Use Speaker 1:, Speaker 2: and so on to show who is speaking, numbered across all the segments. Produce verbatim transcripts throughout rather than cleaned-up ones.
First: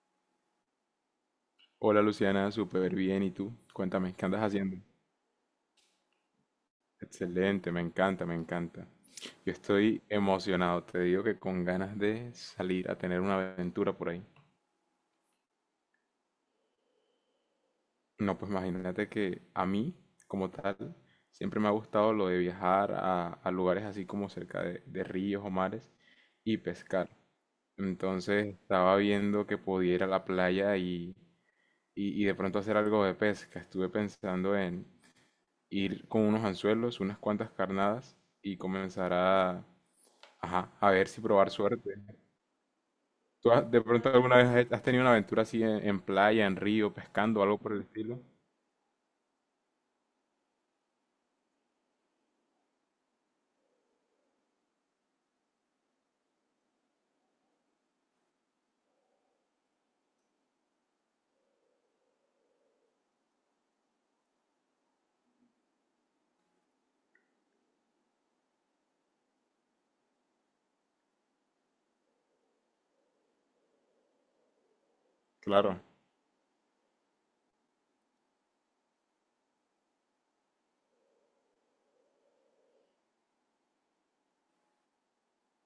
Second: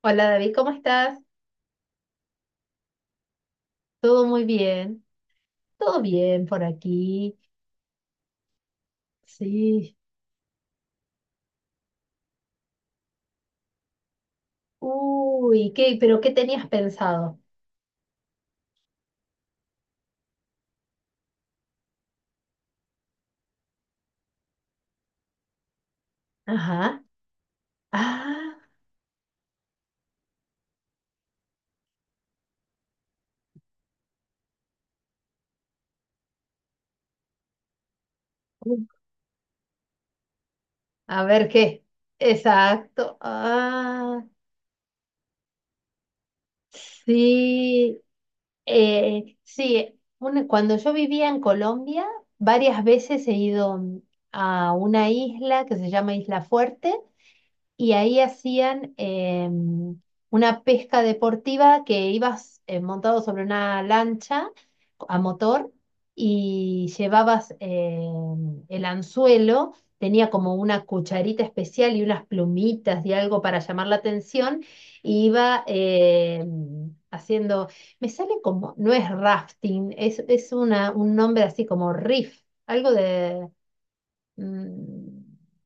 Speaker 1: Hola David, ¿cómo estás?
Speaker 2: Hola Luciana, súper bien. ¿Y tú? Cuéntame, ¿qué
Speaker 1: ¿Todo
Speaker 2: andas
Speaker 1: muy
Speaker 2: haciendo?
Speaker 1: bien? ¿Todo bien por aquí?
Speaker 2: Excelente, me encanta, me encanta. Yo
Speaker 1: Sí.
Speaker 2: estoy emocionado, te digo que con ganas de salir a tener una aventura por ahí.
Speaker 1: Uy, ¿qué? ¿Pero qué tenías pensado?
Speaker 2: No, pues imagínate que a mí, como tal, siempre me ha gustado lo de viajar a, a lugares así como cerca de, de ríos o mares y
Speaker 1: Ajá.
Speaker 2: pescar. Entonces
Speaker 1: Ah,
Speaker 2: estaba viendo que podía ir a la playa y, y- y de pronto hacer algo de pesca. Estuve pensando en ir con unos anzuelos, unas cuantas carnadas y
Speaker 1: uh,
Speaker 2: comenzar a, ajá, a ver si
Speaker 1: a ver
Speaker 2: probar
Speaker 1: qué.
Speaker 2: suerte.
Speaker 1: Exacto.
Speaker 2: ¿Tú has- de pronto
Speaker 1: Ah,
Speaker 2: alguna vez has hecho- has tenido una aventura así en, en playa, en río, pescando, algo por el
Speaker 1: sí.
Speaker 2: estilo?
Speaker 1: Eh, sí, una- cuando yo vivía en Colombia, varias veces he ido mm, a una isla que se llama Isla Fuerte, y ahí hacían em, una pesca deportiva, que ibas eh, montado sobre una lancha a motor, y llevabas em, el anzuelo, tenía como una cucharita especial y unas plumitas y algo para llamar la atención, y iba
Speaker 2: Claro.
Speaker 1: em, haciendo. Me sale como, no es rafting, es, es una, un nombre así como riff, algo de, mm,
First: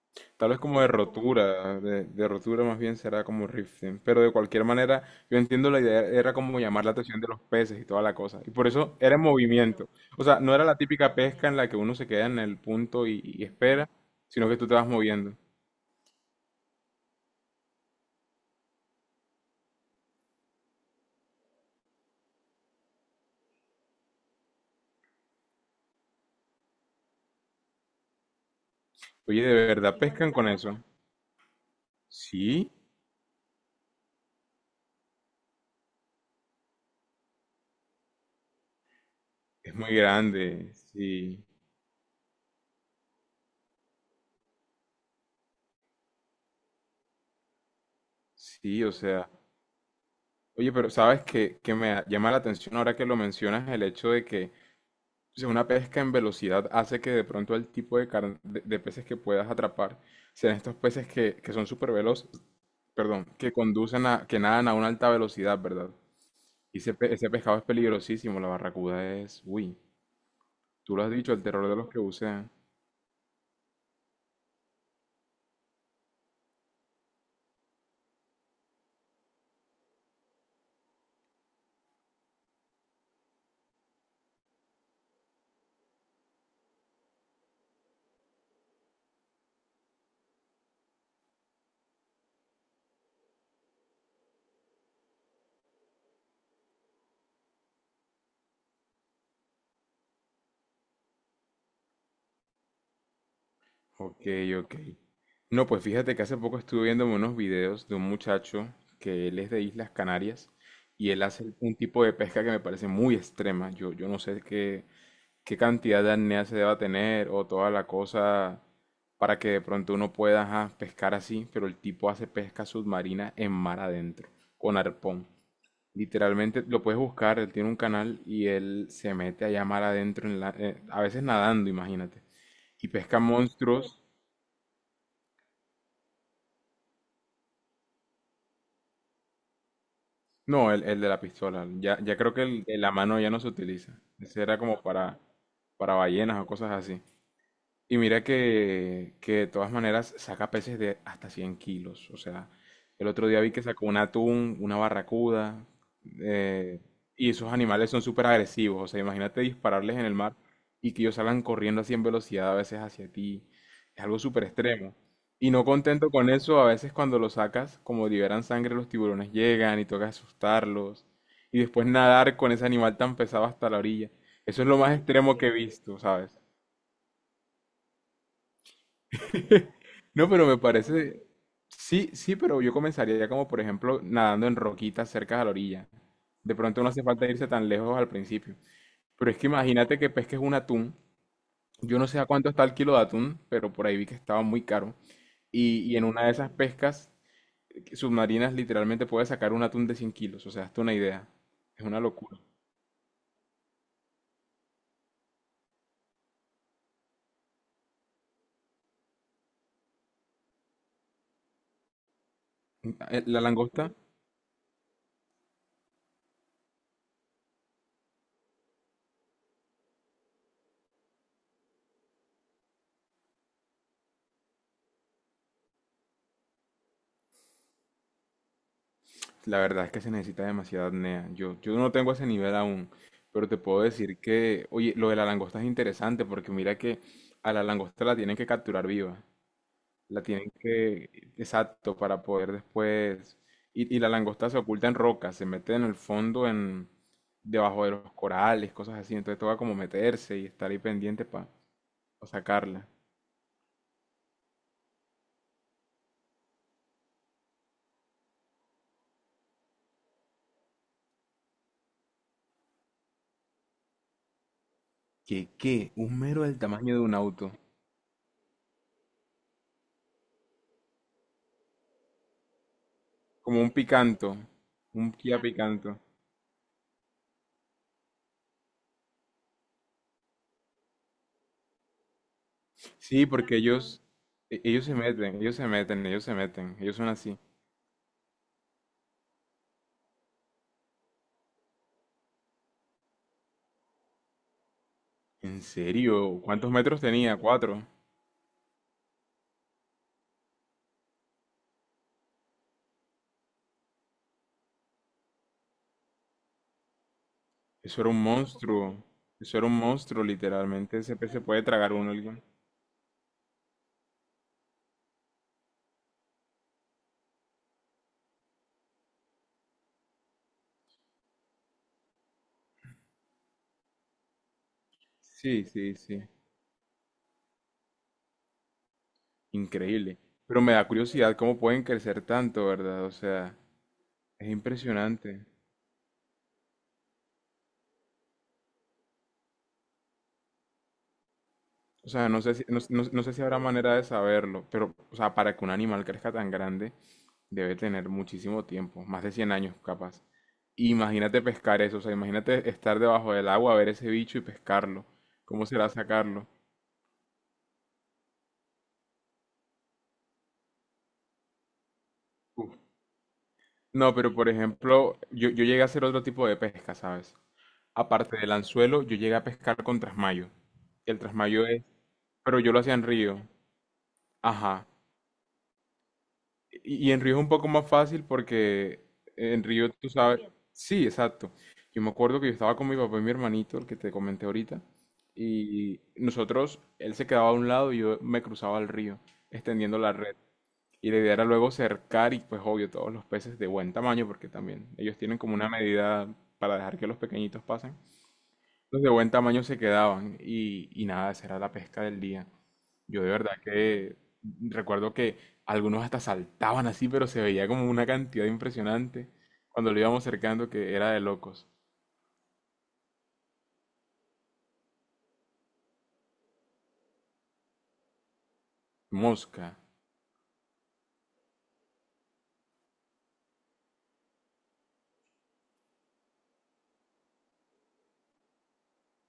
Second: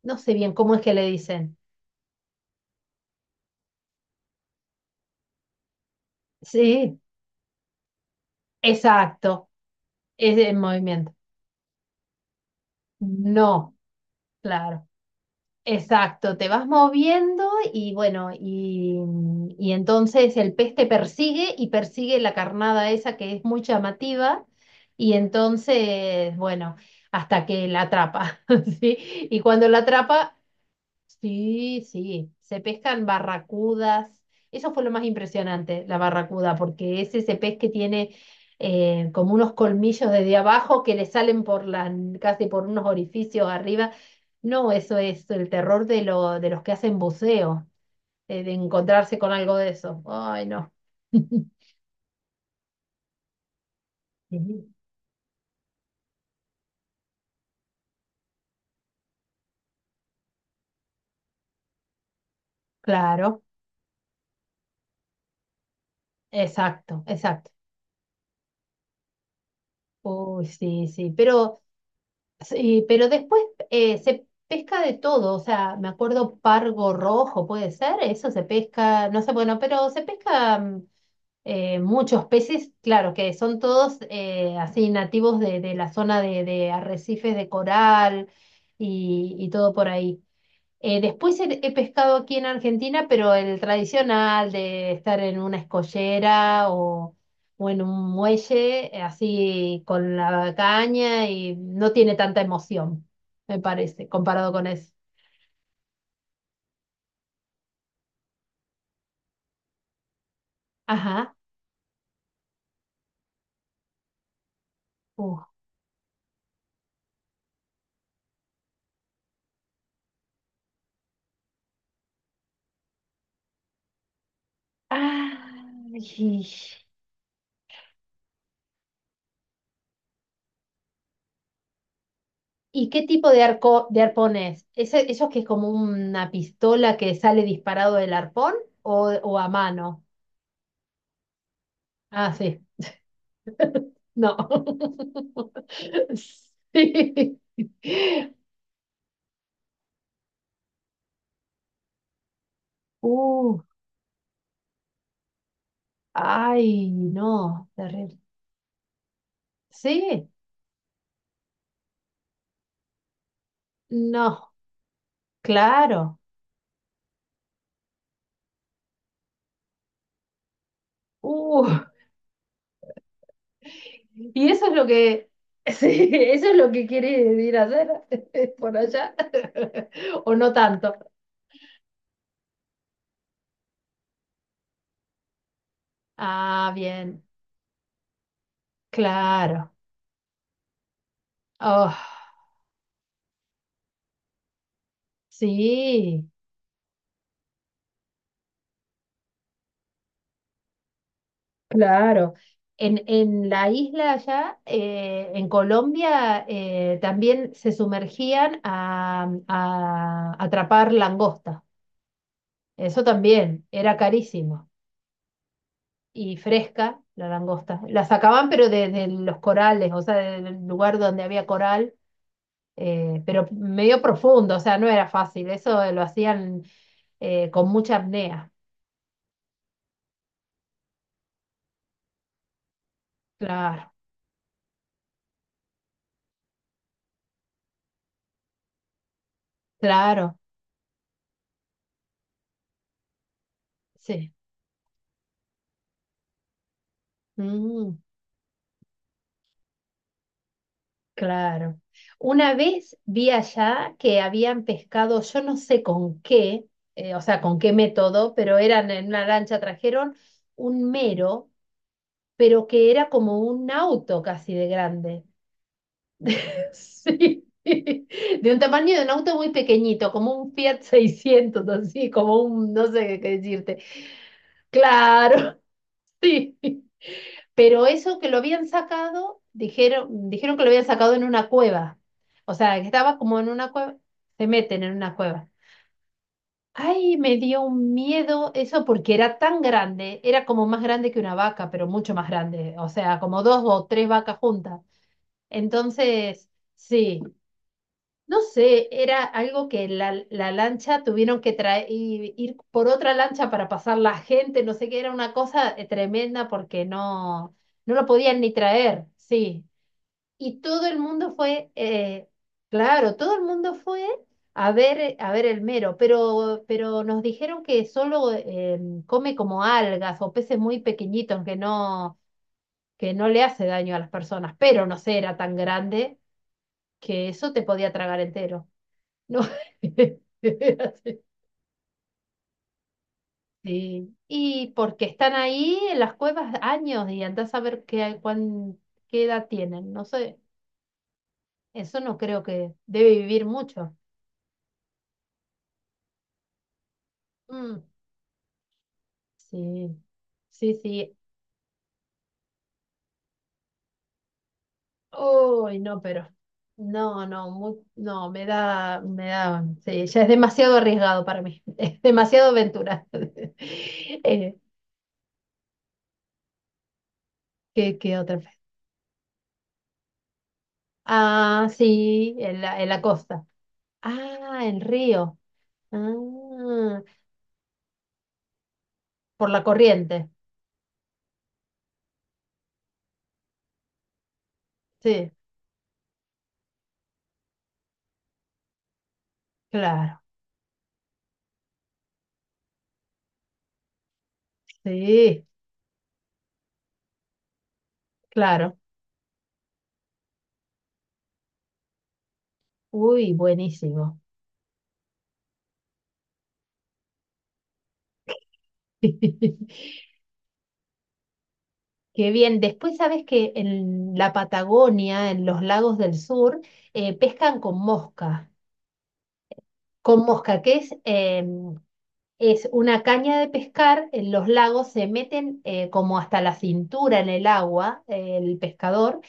Speaker 1: no sé
Speaker 2: Tal
Speaker 1: bien
Speaker 2: vez
Speaker 1: cómo es
Speaker 2: como de
Speaker 1: que le dicen.
Speaker 2: rotura, de, de rotura más bien será como rifting, pero de cualquier manera yo entiendo la idea, era como llamar la
Speaker 1: Sí,
Speaker 2: atención de los peces y toda la cosa, y por eso era en
Speaker 1: exacto,
Speaker 2: movimiento. O
Speaker 1: es
Speaker 2: sea, no
Speaker 1: el
Speaker 2: era la
Speaker 1: movimiento.
Speaker 2: típica pesca en la que uno se queda en el punto y, y
Speaker 1: No,
Speaker 2: espera, sino que tú te vas
Speaker 1: claro,
Speaker 2: moviendo.
Speaker 1: exacto. Te vas moviendo y bueno, y, y entonces el pez te persigue y persigue la carnada esa que es muy llamativa, y entonces, bueno, hasta que la atrapa, ¿sí? Y
Speaker 2: Oye, ¿de
Speaker 1: cuando la
Speaker 2: verdad pescan
Speaker 1: atrapa,
Speaker 2: con eso?
Speaker 1: sí, sí, se
Speaker 2: Sí,
Speaker 1: pescan barracudas. Eso fue lo más impresionante, la barracuda, porque es ese pez que tiene eh, como unos
Speaker 2: es muy
Speaker 1: colmillos desde
Speaker 2: grande,
Speaker 1: abajo que le salen
Speaker 2: sí,
Speaker 1: por la, casi por unos orificios arriba. No, eso es el terror de, lo, de los que hacen buceo, eh, de
Speaker 2: sí. O
Speaker 1: encontrarse
Speaker 2: sea,
Speaker 1: con algo de eso. Ay, no.
Speaker 2: oye, pero sabes que, que me llama la atención ahora que lo mencionas el hecho de que,
Speaker 1: Sí,
Speaker 2: o sea, una pesca en velocidad hace que de pronto el tipo de, car- de, de peces que puedas atrapar sean estos peces que, que son súper veloces, perdón,
Speaker 1: claro,
Speaker 2: que conducen a, que nadan a una alta velocidad, ¿verdad? Y ese,
Speaker 1: exacto,
Speaker 2: pe- ese
Speaker 1: exacto.
Speaker 2: pescado es peligrosísimo, la barracuda es, uy,
Speaker 1: Uy, sí,
Speaker 2: tú lo
Speaker 1: sí,
Speaker 2: has dicho, el
Speaker 1: pero,
Speaker 2: terror de los que bucean.
Speaker 1: sí, pero después, eh, se pesca de todo, o sea, me acuerdo, pargo rojo, puede ser, eso se pesca, no sé, bueno, pero se pesca mm, eh, muchos peces, claro, que son todos eh, así nativos de, de la zona de, de arrecifes de coral, y, y todo por ahí. Eh, después he, he pescado aquí en Argentina, pero el tradicional de estar en una escollera, o, o en un muelle, eh, así con la caña, y no tiene tanta emoción, me parece,
Speaker 2: Ok,
Speaker 1: comparado con
Speaker 2: ok.
Speaker 1: eso.
Speaker 2: No, pues fíjate que hace poco estuve viendo unos videos de un muchacho que él es de Islas Canarias y él
Speaker 1: Ajá.
Speaker 2: hace un tipo de pesca que me parece muy extrema. Yo, yo no sé qué,
Speaker 1: Uh.
Speaker 2: qué cantidad de apnea se deba tener o toda la cosa para que de pronto uno pueda ajá, pescar así, pero el tipo hace pesca submarina en mar adentro, con arpón.
Speaker 1: Ay,
Speaker 2: Literalmente lo puedes buscar, él tiene un canal y él se mete allá mar adentro, en la- eh, a veces nadando, imagínate, y
Speaker 1: ¿y qué
Speaker 2: pesca
Speaker 1: tipo de arco,
Speaker 2: monstruos.
Speaker 1: de arpón es? ¿Ese, esos que es como una pistola que sale disparado del arpón, o, o a mano?
Speaker 2: No, el, el de la pistola. Ya, ya
Speaker 1: Ah,
Speaker 2: creo que
Speaker 1: sí.
Speaker 2: el de la mano ya no se utiliza. Ese
Speaker 1: No.
Speaker 2: era como para, para ballenas o cosas así.
Speaker 1: Sí.
Speaker 2: Y mira que, que de todas maneras saca peces de hasta 100 kilos. O sea, el otro día vi
Speaker 1: Uh,
Speaker 2: que sacó un atún, una barracuda. eh,
Speaker 1: Ay,
Speaker 2: y esos
Speaker 1: no,
Speaker 2: animales son
Speaker 1: terrible.
Speaker 2: súper agresivos. O sea, imagínate dispararles en el
Speaker 1: Sí,
Speaker 2: mar y que ellos salgan corriendo así en velocidad a veces hacia ti. Es algo súper
Speaker 1: no,
Speaker 2: extremo. Y no contento
Speaker 1: claro.
Speaker 2: con eso, a veces cuando los sacas, como liberan sangre, los tiburones llegan y toca asustarlos. Y
Speaker 1: Uh,
Speaker 2: después nadar con ese animal tan pesado hasta la orilla.
Speaker 1: y
Speaker 2: Eso
Speaker 1: eso
Speaker 2: es
Speaker 1: es
Speaker 2: lo
Speaker 1: lo
Speaker 2: más
Speaker 1: que,
Speaker 2: extremo que he visto,
Speaker 1: sí,
Speaker 2: ¿sabes?
Speaker 1: eso es lo que quieres ir a hacer por allá.
Speaker 2: No,
Speaker 1: O
Speaker 2: pero
Speaker 1: no
Speaker 2: me
Speaker 1: tanto.
Speaker 2: parece, sí, sí, pero yo comenzaría ya como, por ejemplo, nadando en roquitas cerca de la orilla. De
Speaker 1: Ah,
Speaker 2: pronto no hace
Speaker 1: bien,
Speaker 2: falta irse tan lejos al principio. Pero es que
Speaker 1: claro.
Speaker 2: imagínate que pesques un atún.
Speaker 1: Oh,
Speaker 2: Yo no sé a cuánto está el kilo de atún, pero por ahí vi que estaba muy caro. Y, y en una
Speaker 1: sí.
Speaker 2: de esas pescas submarinas literalmente puedes sacar un atún de cien kilos. O sea, hazte una idea. Es una
Speaker 1: Claro.
Speaker 2: locura.
Speaker 1: En, en la isla allá, eh, en Colombia, eh, también se sumergían a, a atrapar langosta. Eso
Speaker 2: La
Speaker 1: también
Speaker 2: langosta,
Speaker 1: era carísimo. Y fresca la langosta. La sacaban, pero desde los corales, o sea, del lugar donde había coral, eh, pero medio profundo, o sea, no era fácil. Eso lo hacían eh, con mucha apnea.
Speaker 2: la verdad es que se necesita demasiada apnea. Yo, yo no tengo ese nivel aún, pero te puedo
Speaker 1: Claro,
Speaker 2: decir que, oye, lo de la langosta es interesante porque mira que a la langosta la tienen que capturar viva. La
Speaker 1: claro,
Speaker 2: tienen que, exacto, para poder después... Y, y la
Speaker 1: sí.
Speaker 2: langosta se oculta en rocas, se mete en el fondo, en debajo de
Speaker 1: Mm.
Speaker 2: los corales, cosas así. Entonces toca como meterse y estar ahí pendiente para
Speaker 1: Claro. Una
Speaker 2: sacarla.
Speaker 1: vez vi allá que habían pescado, yo no sé con qué, eh, o sea, con qué método, pero eran en una lancha, trajeron un mero, pero que era como un auto casi de grande.
Speaker 2: ¿Qué, qué? Un mero del tamaño de un
Speaker 1: Sí.
Speaker 2: auto.
Speaker 1: De un tamaño de un auto muy pequeñito, como un Fiat seiscientos así, como un, no sé qué
Speaker 2: Como un
Speaker 1: decirte.
Speaker 2: picanto. Un Kia
Speaker 1: Claro,
Speaker 2: picanto.
Speaker 1: sí. Pero eso que lo habían sacado, dijeron, dijeron, que lo habían sacado en una cueva. O sea, que estaba
Speaker 2: Sí,
Speaker 1: como en
Speaker 2: porque
Speaker 1: una cueva,
Speaker 2: ellos,
Speaker 1: se
Speaker 2: e-
Speaker 1: meten
Speaker 2: ellos
Speaker 1: en
Speaker 2: se
Speaker 1: una
Speaker 2: meten,
Speaker 1: cueva.
Speaker 2: ellos se meten, ellos se meten, ellos son
Speaker 1: Ay, me
Speaker 2: así.
Speaker 1: dio un miedo eso porque era tan grande, era como más grande que una vaca, pero mucho más grande, o sea, como dos o tres vacas juntas.
Speaker 2: ¿En serio?
Speaker 1: Entonces,
Speaker 2: ¿Cuántos metros
Speaker 1: sí,
Speaker 2: tenía? Cuatro.
Speaker 1: no sé, era algo que la, la lancha tuvieron que traer, ir por otra lancha para pasar la gente, no sé qué, era una cosa eh, tremenda, porque no, no
Speaker 2: Eso
Speaker 1: lo
Speaker 2: era un
Speaker 1: podían ni traer,
Speaker 2: monstruo. Eso
Speaker 1: sí.
Speaker 2: era un monstruo,
Speaker 1: Y todo el
Speaker 2: literalmente. Ese pez
Speaker 1: mundo
Speaker 2: se puede
Speaker 1: fue,
Speaker 2: tragar uno
Speaker 1: eh,
Speaker 2: alguien.
Speaker 1: claro, todo el mundo fue a ver, eh, a ver el mero, pero, pero, nos dijeron que solo eh, come como algas o peces muy pequeñitos, que no, que no le hace daño a las personas, pero no sé, era tan
Speaker 2: Sí, sí,
Speaker 1: grande
Speaker 2: sí.
Speaker 1: que eso te podía tragar entero. No.
Speaker 2: Increíble. Pero me
Speaker 1: Era
Speaker 2: da
Speaker 1: así.
Speaker 2: curiosidad cómo pueden crecer tanto, ¿verdad? O sea,
Speaker 1: Sí.
Speaker 2: es
Speaker 1: Y porque están
Speaker 2: impresionante.
Speaker 1: ahí en las cuevas años, y andás a ver qué, cuán, qué edad tienen. No sé, eso
Speaker 2: O
Speaker 1: no
Speaker 2: sea, no
Speaker 1: creo
Speaker 2: sé si,
Speaker 1: que
Speaker 2: no, no-
Speaker 1: debe
Speaker 2: no sé si
Speaker 1: vivir
Speaker 2: habrá manera
Speaker 1: mucho.
Speaker 2: de saberlo, pero, o sea, para que un animal crezca tan grande, debe
Speaker 1: Mm,
Speaker 2: tener muchísimo tiempo, más de cien años
Speaker 1: sí,
Speaker 2: capaz.
Speaker 1: sí, sí.
Speaker 2: Imagínate pescar eso, o sea, imagínate estar debajo del agua, ver ese bicho y pescarlo. ¿Cómo
Speaker 1: Uy,
Speaker 2: será
Speaker 1: no, pero
Speaker 2: sacarlo?
Speaker 1: no, no, mu- no, me da, me da, sí, ya es demasiado arriesgado para mí. Es demasiado
Speaker 2: Uf.
Speaker 1: aventura.
Speaker 2: No, pero por
Speaker 1: Eh,
Speaker 2: ejemplo, yo, yo llegué a hacer otro tipo de pesca, ¿sabes?
Speaker 1: ¿qué, qué otra
Speaker 2: Aparte
Speaker 1: vez?
Speaker 2: del anzuelo, yo llegué a pescar con trasmayo. El trasmayo
Speaker 1: Ah,
Speaker 2: es,
Speaker 1: sí,
Speaker 2: pero
Speaker 1: en
Speaker 2: yo lo
Speaker 1: la, en
Speaker 2: hacía
Speaker 1: la
Speaker 2: en río.
Speaker 1: costa. Ah, en
Speaker 2: Ajá.
Speaker 1: Río. Ah,
Speaker 2: Y y en río es un poco más fácil porque
Speaker 1: por la
Speaker 2: en río tú
Speaker 1: corriente.
Speaker 2: sabes. Sí, exacto. Yo me acuerdo que yo estaba con mi papá y mi hermanito, el que te comenté ahorita,
Speaker 1: Sí,
Speaker 2: y nosotros, él se quedaba a un lado y yo me cruzaba al río, extendiendo la
Speaker 1: claro.
Speaker 2: red. Y la idea era luego cercar y pues obvio todos los peces de buen tamaño, porque también ellos tienen
Speaker 1: Sí,
Speaker 2: como una medida para dejar que los pequeñitos pasen.
Speaker 1: claro.
Speaker 2: Los de buen tamaño se quedaban y, y nada, esa era la pesca del día. Yo de
Speaker 1: Uy,
Speaker 2: verdad que
Speaker 1: buenísimo.
Speaker 2: recuerdo que algunos hasta saltaban así, pero se veía como una cantidad impresionante cuando lo íbamos cercando que era de locos.
Speaker 1: Qué bien. Después sabes que en la Patagonia, en los lagos del sur, eh, pescan con mosca.
Speaker 2: Mosca.
Speaker 1: Con mosca, que es, eh, es una caña de pescar, en los lagos se meten eh, como hasta la cintura en el agua, eh, el pescador,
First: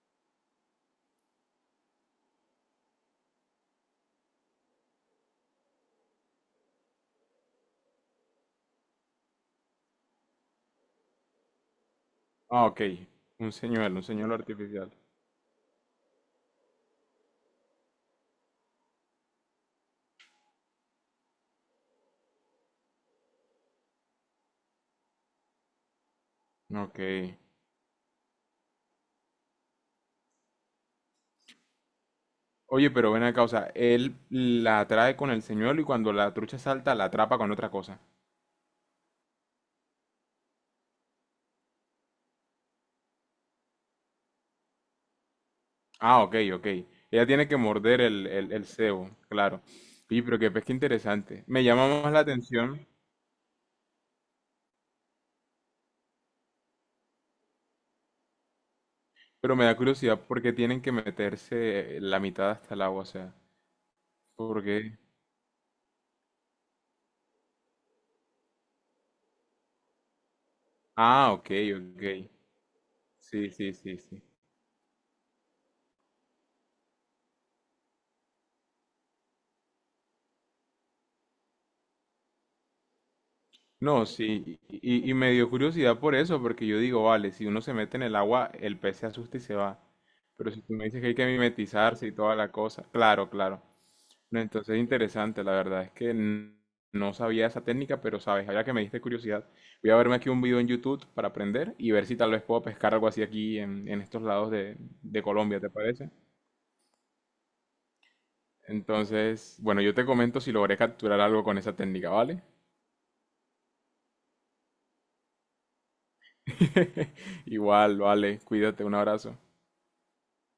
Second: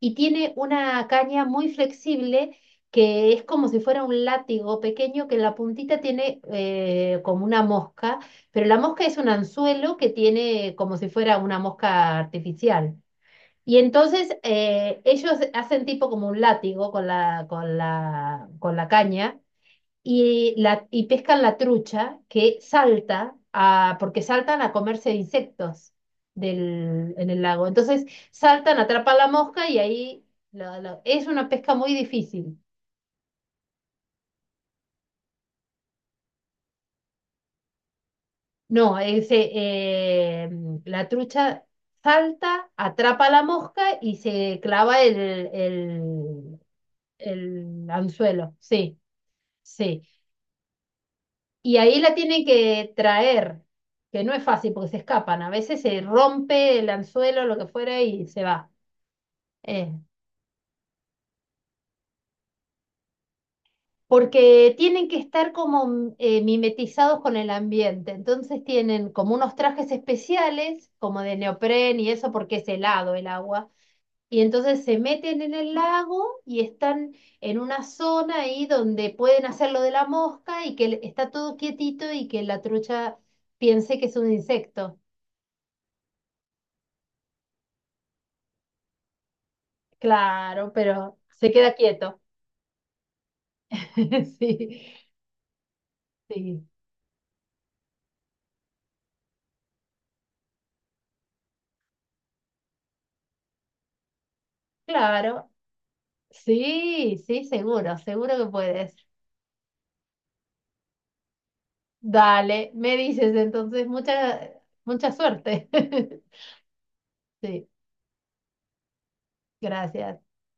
Speaker 1: y tiene una caña muy flexible, que es como si fuera un látigo pequeño, que en la puntita tiene eh, como una mosca, pero la mosca es un anzuelo que tiene como si fuera una mosca
Speaker 2: Ah, ok.
Speaker 1: artificial.
Speaker 2: Un
Speaker 1: Y
Speaker 2: señuelo, un señuelo
Speaker 1: entonces
Speaker 2: artificial.
Speaker 1: eh, ellos hacen tipo como un látigo con la, con la, con la caña y, la, y pescan la trucha que salta a, porque saltan a comerse insectos
Speaker 2: Ok.
Speaker 1: del, en el lago. Entonces saltan, atrapan la mosca, y ahí la- la- es una pesca muy difícil.
Speaker 2: Oye, pero ven acá, o sea, él la atrae con el señuelo y cuando la trucha salta la atrapa con otra cosa.
Speaker 1: No, ese, eh, la trucha salta, atrapa la mosca y se clava el,
Speaker 2: Ah, ok,
Speaker 1: el,
Speaker 2: ok. Ella tiene que
Speaker 1: el
Speaker 2: morder el, el,
Speaker 1: anzuelo.
Speaker 2: el
Speaker 1: Sí,
Speaker 2: cebo, claro.
Speaker 1: sí.
Speaker 2: Y pero qué pesca interesante. Me
Speaker 1: Y ahí
Speaker 2: llama más
Speaker 1: la
Speaker 2: la
Speaker 1: tienen
Speaker 2: atención,
Speaker 1: que traer, que no es fácil porque se escapan. A veces se rompe el anzuelo, lo que fuera, y se va.
Speaker 2: pero me da
Speaker 1: Eh,
Speaker 2: curiosidad por qué tienen que meterse la mitad hasta el agua, o sea, ¿por
Speaker 1: Porque
Speaker 2: qué?
Speaker 1: tienen que estar como eh, mimetizados con el ambiente. Entonces tienen como unos trajes especiales, como
Speaker 2: Ah,
Speaker 1: de
Speaker 2: ok,
Speaker 1: neopren y
Speaker 2: ok.
Speaker 1: eso, porque es helado el
Speaker 2: Sí,
Speaker 1: agua.
Speaker 2: sí, sí, sí.
Speaker 1: Y entonces se meten en el lago y están en una zona ahí donde pueden hacer lo de la mosca y que está todo quietito, y que la trucha piense
Speaker 2: No,
Speaker 1: que es un
Speaker 2: sí, y,
Speaker 1: insecto.
Speaker 2: y- y me dio curiosidad por eso, porque yo digo, vale, si uno se mete en el agua, el pez se asusta y se va. Pero si
Speaker 1: Claro,
Speaker 2: tú me dices que hay
Speaker 1: pero
Speaker 2: que
Speaker 1: se queda
Speaker 2: mimetizarse y
Speaker 1: quieto.
Speaker 2: toda la cosa, claro, claro. No, entonces,
Speaker 1: Sí,
Speaker 2: interesante, la verdad es que n-
Speaker 1: sí,
Speaker 2: no sabía esa técnica, pero sabes, ahora que me diste curiosidad, voy a verme aquí un video en YouTube para aprender y ver si tal vez puedo pescar algo así aquí en, en estos lados de, de
Speaker 1: claro.
Speaker 2: Colombia, ¿te parece?
Speaker 1: Sí, sí, seguro, seguro que puedes.
Speaker 2: Entonces, bueno, yo te comento si logré capturar algo con esa técnica, ¿vale?
Speaker 1: Dale, me dices entonces. Mucha, mucha suerte. Sí,
Speaker 2: Igual, vale, cuídate, un abrazo.
Speaker 1: gracias.